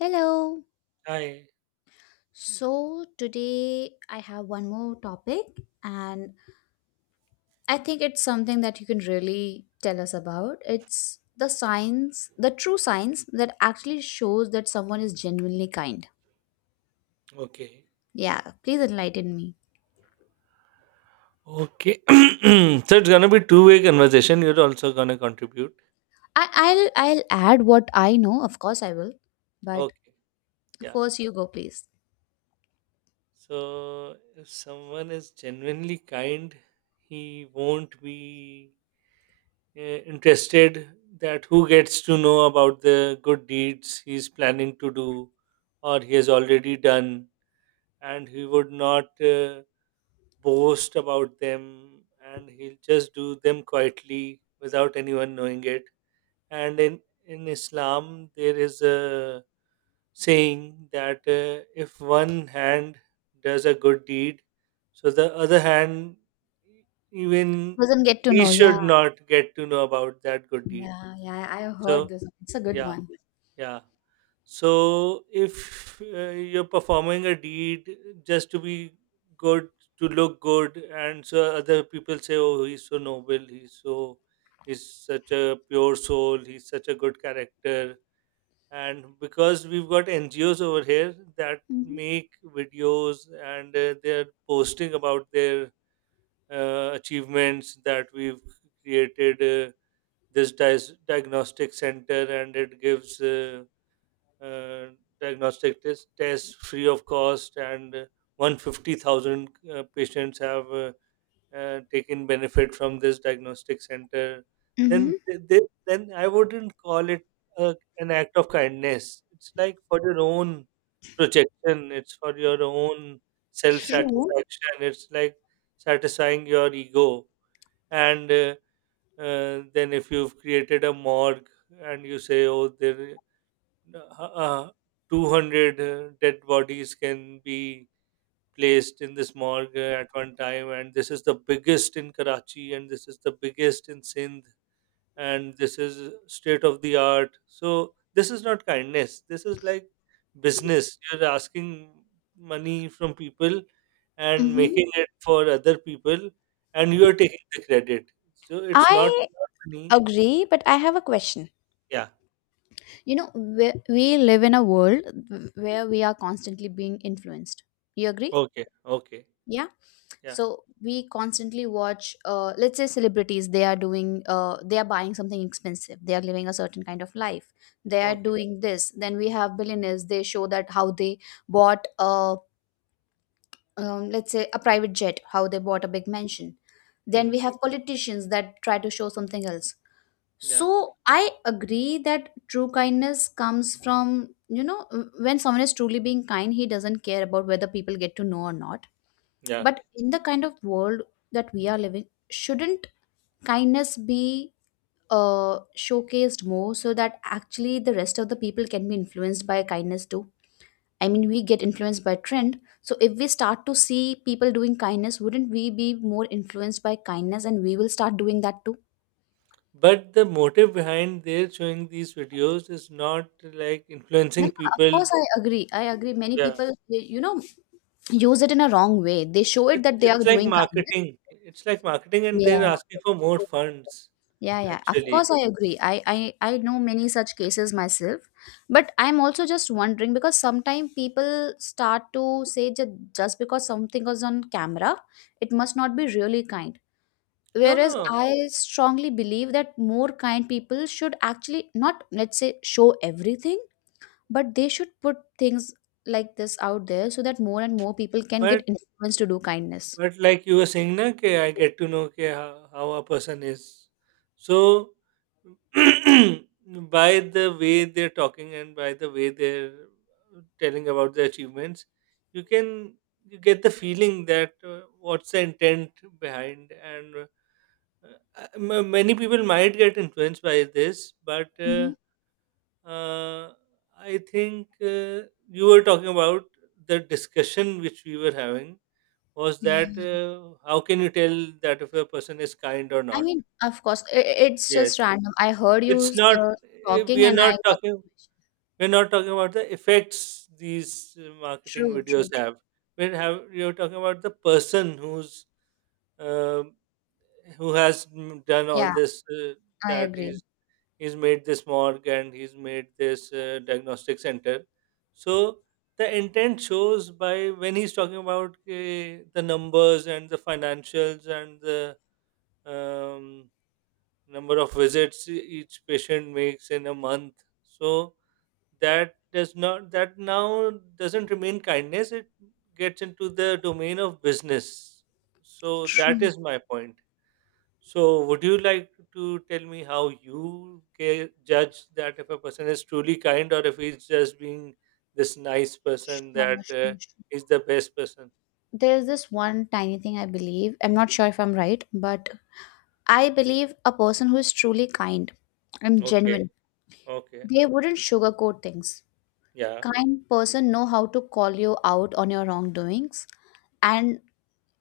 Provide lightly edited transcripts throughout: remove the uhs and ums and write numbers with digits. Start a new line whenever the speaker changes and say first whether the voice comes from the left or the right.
left: Hello.
right: Hi.
left: So, today I have one more topic, and I think it's something that you can really tell us about. It's the science, the true science that actually shows that someone is genuinely kind.
right: Okay.
left: Yeah, please enlighten me.
right: Okay. So it's gonna be two-way conversation. You're also gonna contribute.
left: I'll add what I know, of course I will. But
right: Okay. Yeah.
left: first you go, please.
right: So if someone is genuinely kind, he won't be uh, interested that who gets to know about the good deeds he's planning to do or he has already done, and he would not boast about them, and he'll just do them quietly without anyone knowing it. And in Islam there is a saying that if one hand does a good deed, so the other hand even
left: Doesn't get to
right: he
left: know, yeah.
right: should not get to know about that good deed.
left: Yeah, yeah. I heard
right: So
left: this. It's a good
right: yeah,
left: one.
right: yeah. So if you're performing a deed just to be good, to look good, and so other people say, "Oh, he's so noble. He's such a pure soul. He's such a good character." And because we've got NGOs over here that
left: Mm-hmm.
right: make videos and they're posting about their achievements, that we've created uh, this diagnostic center, and it gives uh, diagnostic tests free of cost, and 150,000 patients have taken benefit from this diagnostic center, then
left: Mm-hmm.
right: th- they, then I wouldn't call it an act of kindness. It's like for your own projection. It's for your own self
left: True.
right: satisfaction. It's like satisfying your ego. And then if you've created a morgue and you say, "Oh, there uh, uh, 200 dead bodies can be placed in this morgue at one time, and this is the biggest in Karachi and this is the biggest in Sindh, and this is state of the art." So this is not kindness, this is like business. You're asking money from people and
left: Mm-hmm.
right: making it for other people, and you are taking the credit, so it's not
left: I
right: your money.
left: agree, but I have a question.
right: Yeah.
left: You know, we live in a world where we are constantly being influenced. You agree?
right: Okay. Okay.
left: Yeah.
right: Yeah.
left: So we constantly watch, let's say, celebrities, they are doing, they are buying something expensive. They are living a certain kind of life. They are
right: Okay.
left: doing this. Then we have billionaires. They show that how they bought, let's say, a private jet, how they bought a big mansion. Then
right: Mm.
left: we have politicians that try to show something else.
right: Yeah,
left: So I agree that true kindness comes from when someone is truly being kind, he doesn't care about whether people get to know or not.
right: yeah.
left: But in the kind of world that we are living, shouldn't kindness be showcased more so that actually the rest of the people can be influenced by kindness too? I mean, we get influenced by trend. So if we start to see people doing kindness, wouldn't we be more influenced by kindness and we will start doing that too?
right: But the motive behind their showing these videos is not like
left: No,
right: influencing
left: no, of
right: people.
left: course I agree. I agree. Many
right: Yeah,
left: people, they use it in a wrong way. They show it
right: it,
left: that they
right: it's
left: are
right: like
left: doing kindness.
right: marketing. It's like marketing, and they're
left: Yeah.
right: asking for more funds.
left: Yeah, yeah. Of course
right: Actually,
left: I agree. I know many such cases myself. But I'm also just wondering because sometimes people start to say that just because something is on camera, it must not be really kind.
right: no,
left: Whereas
right: no.
left: I strongly believe that more kind people should actually not, let's say, show everything, but they should put things like this out there so that more and more people can get
right: But
left: influenced to do kindness.
right: But like you were saying, na, ke I get to know ke how a person is. So by the way they're talking and by the way they're telling about their achievements, you can you get the feeling that what's the intent behind. And many people might get influenced by this, but
left: Hmm.
right: uh, I think you were talking about the discussion which we were having was
left: Yeah.
right: that how can you tell that if a person is kind or
left: I
right: not?
left: mean, of course, it's just
right: Yes,
left: random. I heard you
right: it's not.
left: uh, talking,
right: We are
left: and I
right: not
left: got that
right: talking.
left: question.
right: We're not talking about the effects these marketing
left: True,
right: videos
left: true, true.
right: have. We're have you're talking about the person who's um who has done all
left: Yeah,
right: this.
left: I
right: That
left: agree.
right: he's made this morgue, and he's made this diagnostic center. So the intent shows by when he's talking about the numbers and the financials and the um, number of visits each patient makes in a month. So that does not that now doesn't remain kindness. It gets into the domain of business. So that
left: True.
right: is my point. So would you like to tell me how you judge that if a person is truly kind, or if he's just being this nice person
left: Sure,
right: that
left: sure, sure.
right: is the best person?
left: There's this one tiny thing I believe. I'm not sure if I'm right, but I believe a person who is truly kind and
right: Okay.
left: genuine,
right: Okay.
left: they wouldn't sugarcoat things.
right: Yeah.
left: Kind person know how to call you out on your wrongdoings, and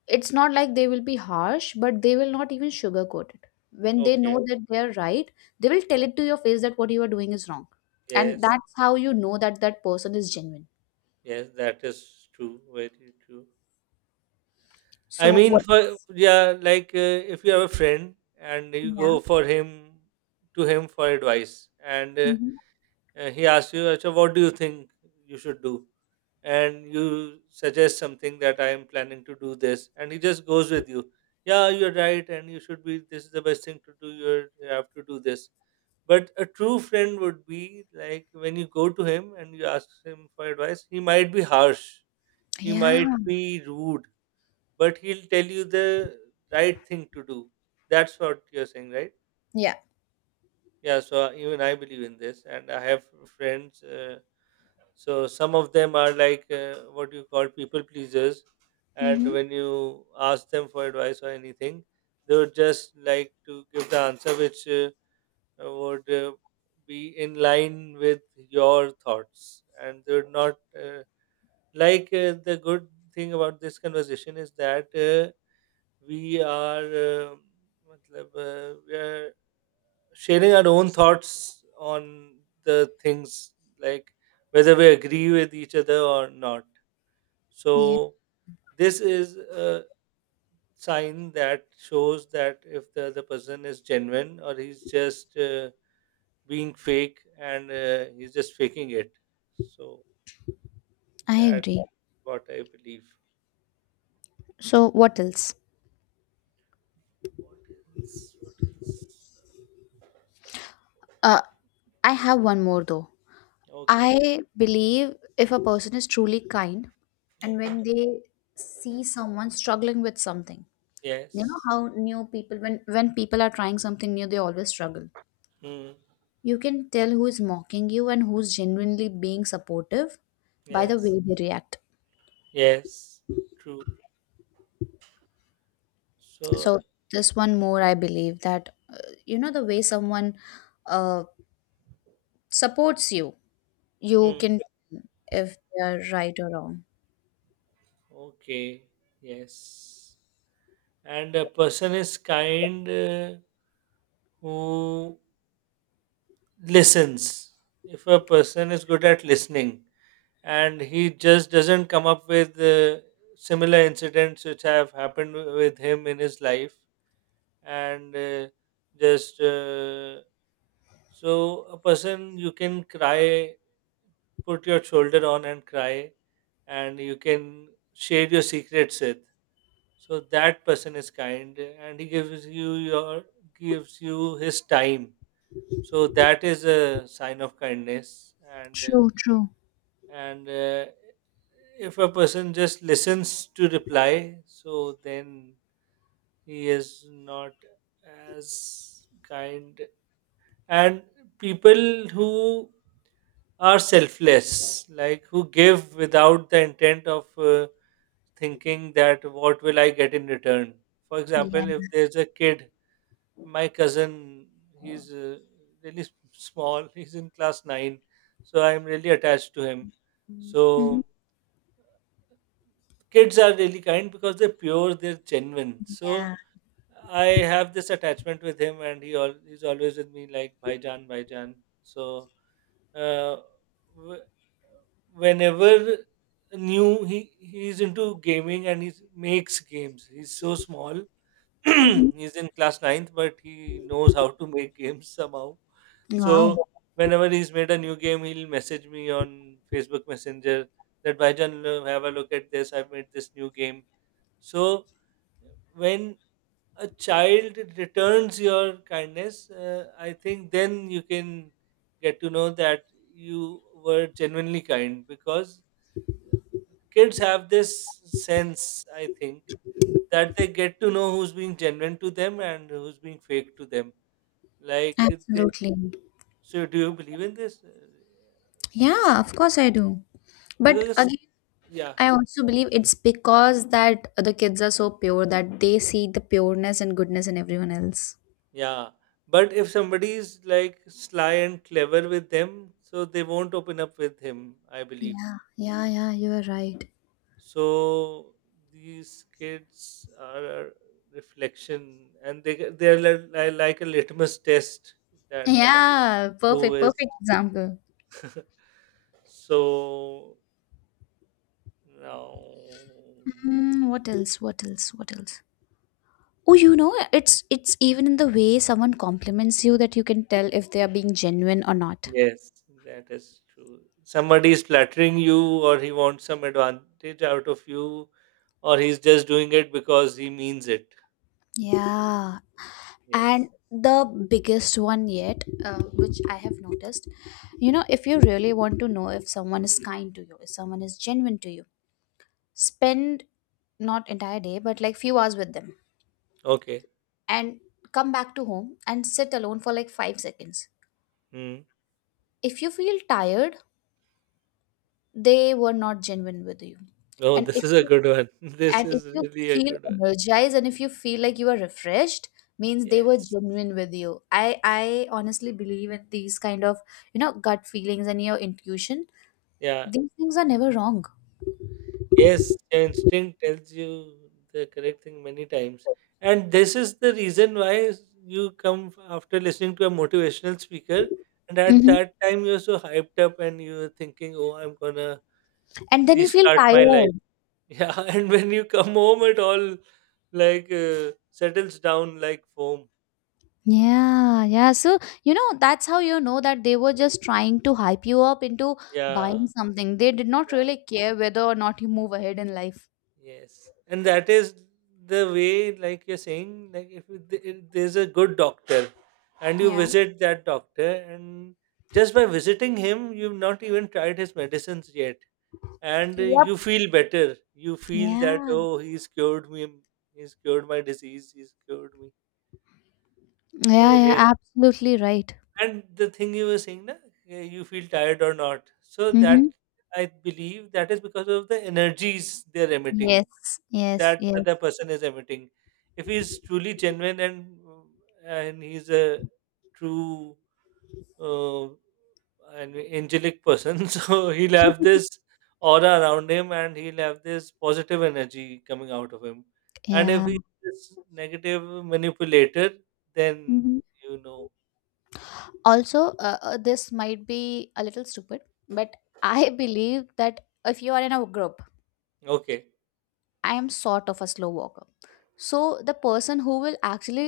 left: it's not like they will be harsh, but they will not even sugarcoat it when they know
right: Okay.
left: that they are right. They will tell it to your face that what you are doing is wrong, and
right: Yes.
left: that's how you know that that person is genuine.
right: Yes, that is true. Very true. I
left: So
right: mean,
left: what?
right: for yeah, like if you have a friend and you
left: Yeah.
right: go for him to him for advice, and
left: Hmm.
right: he asks you, "Acha, what do you think you should do?" And you suggest something that, "I am planning to do this," and he just goes with you. "Yeah, you're right, and you should be. This is the best thing to do. You have to do this." But a true friend would be, like, when you go to him and you ask him for advice, he might be harsh, he
left: Yeah.
right: might be rude, but he'll tell you the right thing to do. That's what you're saying, right?
left: Yeah.
right: Yeah, so even I believe in this, and I have friends. So some of them are like what you call people pleasers, and
left: Hmm.
right: when you ask them for advice or anything, they would just like to give the answer which would be in line with your thoughts, and they would not uh, like the good thing about this conversation is that we are matlab, we are sharing our own thoughts on the things, like whether we agree with each other or not.
left: Yeah.
right: So this is a sign that shows that if the other person is genuine, or he's just being fake and he's just faking it. So
left: I
right: that's
left: agree.
right: what I believe.
left: So what else?
right: What else?
left: uh I have one more, though.
right: Okay.
left: I believe if a person is truly kind, and
right: Okay.
left: when they see someone struggling with something, you know
right: Yes.
left: how new people, when people are trying something new, they always struggle.
right: Mm.
left: You can tell who is mocking you and who's genuinely being supportive by the
right: Yes.
left: way they react.
right: Yes, true. So,
left: So this one more I believe, that you know the way someone uh, supports you, you
right: mm,
left: can tell if they are right or wrong.
right: okay, yes. And a person is kind who listens. If a person is good at listening, and he just doesn't come up with similar incidents which have happened with him in his life, and just so a person you can cry, put your shoulder on and cry, and you can share your secrets with. So that person is kind and he gives you your gives you his time. So that is a sign of kindness. And
left: True, true.
right: and if a person just listens to reply, so then he is not as kind. And people who are selfless, like who give without the intent of thinking that what will I get in return. For example,
left: Yeah.
right: if there's a kid, my cousin, he's really small, he's in class 9, so I'm really attached to him.
left: Hmm.
right: So kids are really kind because they're pure, they're genuine. So
left: Yeah.
right: I have this attachment with him, and he's always with me like Bhaijan, Bhaijan. So uh, wh- whenever new he's into gaming and he makes games, he's so small.
left: Hmm.
right: He's in class ninth, but he knows how to make games somehow.
left: Wow.
right: So whenever he's made a new game, he'll message me on Facebook Messenger that, "Bhajan, have a look at this, I've made this new game." So when a child returns your kindness, I think then you can get to know that you were genuinely kind, because kids have this sense, I think, that they get to know who's being genuine to them and who's being fake to them. Like, they,
left: Absolutely.
right: so do you believe in this?
left: Yeah, of course I do. But
right: Because,
left: again,
right: yeah,
left: I also believe it's because that the kids are so pure that they see the pureness and goodness in everyone else.
right: yeah. But if somebody is like sly and clever with them, so they won't open up with him, I believe.
left: Yeah, yeah, yeah, you are right.
right: So these kids are a reflection, and they're like a litmus test, that
left: Yeah,
right: who
left: perfect,
right: is
left: perfect example.
right: so now.
left: Mm, what else? What else? What else? Oh, you know, it's even in the way someone compliments you that you can tell if they are being genuine or not.
right: Yes, that is true. Somebody is flattering you, or he wants some advantage out of you, or he's just doing it because he means it.
left: Yeah, and
right: Yes.
left: the biggest one yet, which I have noticed. You know, if you really want to know if someone is kind to you, if someone is genuine to you, spend not entire day but like few hours with them,
right: Okay.
left: and come back to home and sit alone for like 5 seconds.
right: Hmm.
left: If you feel tired, they were not genuine with you.
right: Oh,
left: and
right: this
left: if
right: is a
left: you
right: good one. This
left: and if
right: is
left: you
right: really a
left: feel
right: good one.
left: energized, and if you feel like you are refreshed, means they were
right: Yes.
left: genuine with you. I honestly believe in these kind of, gut feelings and your intuition.
right: Yeah.
left: These things are never wrong.
right: Yes, your instinct tells you the correct thing many times. And this is the reason why you come after listening to a motivational speaker. And at
left: Hmm.
right: that time, you're so hyped up and you're thinking, "Oh, I'm going to
left: And then you feel
right: restart my life."
left: tired.
right: Yeah. And when you come home, it all, like settles down like foam.
left: Yeah, yeah. So, that's how you know that they were just trying to hype you up into
right: Yeah.
left: buying something. They did not really
right: Yeah.
left: care whether or not you move ahead in life.
right: Yes, and that is the way, like you're saying, like if if there's a good doctor and you
left: Yeah.
right: visit that doctor, and just by visiting him, you've not even tried his medicines yet, and
left: Yep.
right: you feel better. You feel that,
left: Yeah.
right: "Oh, he's cured me, he's cured my disease, he's cured me." So,
left: Yeah, yeah,
right: yes.
left: absolutely right.
right: And the thing you were saying, na, you feel tired or not. So that
left: Mm-hmm.
right: I believe that is because of the energies they're emitting.
left: Yes, yes,
right: That
left: yes.
right: other person is emitting. If he's truly genuine and he's a true uh, an angelic person, so he'll have this aura around him, and he'll have this positive energy coming out of him. And if
left: Yeah.
right: he's this negative manipulator, then
left: Mhm.
right: you know,
left: Also, this might be a little stupid, but I believe that if you are in a group,
right: okay.
left: I am sort of a slow walker, so the person who will actually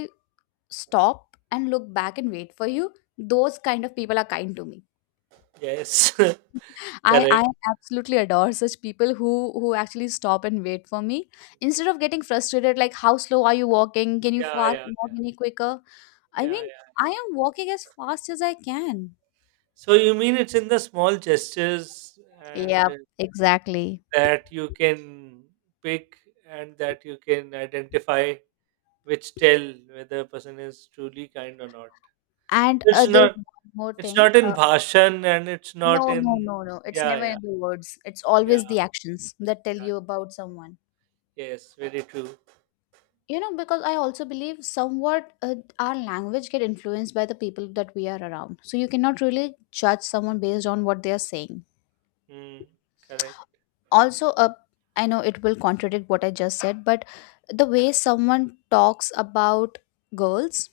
left: stop and look back and wait for you, those kind of people are kind to me.
right: Yes. Correct.
left: I
right: Okay.
left: I absolutely adore such people who actually stop and wait for me, instead of getting frustrated like, how slow are you walking? Can you
right: Yeah,
left: fast
right: yeah,
left: walk
right: yeah,
left: any quicker? I
right: yeah,
left: mean,
right: yeah.
left: I am walking as fast as I can.
right: So you mean it's in the small gestures, and
left: Yep, exactly.
right: that you can pick and that you can identify, which tell whether a person is truly kind or not.
left: And
right: It's
left: there's
right: not
left: one more
right: it's
left: thing.
right: not in bhashan, and it's not
left: No, no,
right: in
left: no, no. It's
right: yeah,
left: never
right: yeah,
left: in the words. It's
right: yeah,
left: always the actions that tell
right: yeah.
left: you about someone.
right: Yes, very true.
left: You know, because I also believe somewhat our language get influenced by the people that we are around. So you cannot really judge someone based on what they are saying.
right: Mm, correct.
left: Also, I know it will contradict what I just said, but the way someone talks about girls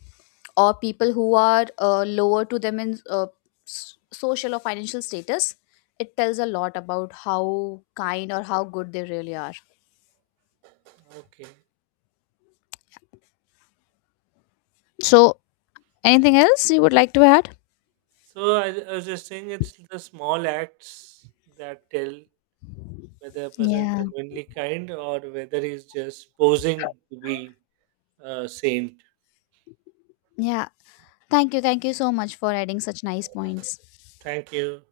left: or people who are lower to them in social or financial status, it tells a lot about how kind or how good they really are.
right: Okay.
left: So, anything else you would like to add?
right: So I was just saying it's the small acts that tell whether a person is
left: Yeah,
right: genuinely kind or whether he's just posing to be a saint.
left: yeah. Thank you, thank you so much for adding such nice points.
right: Thank you.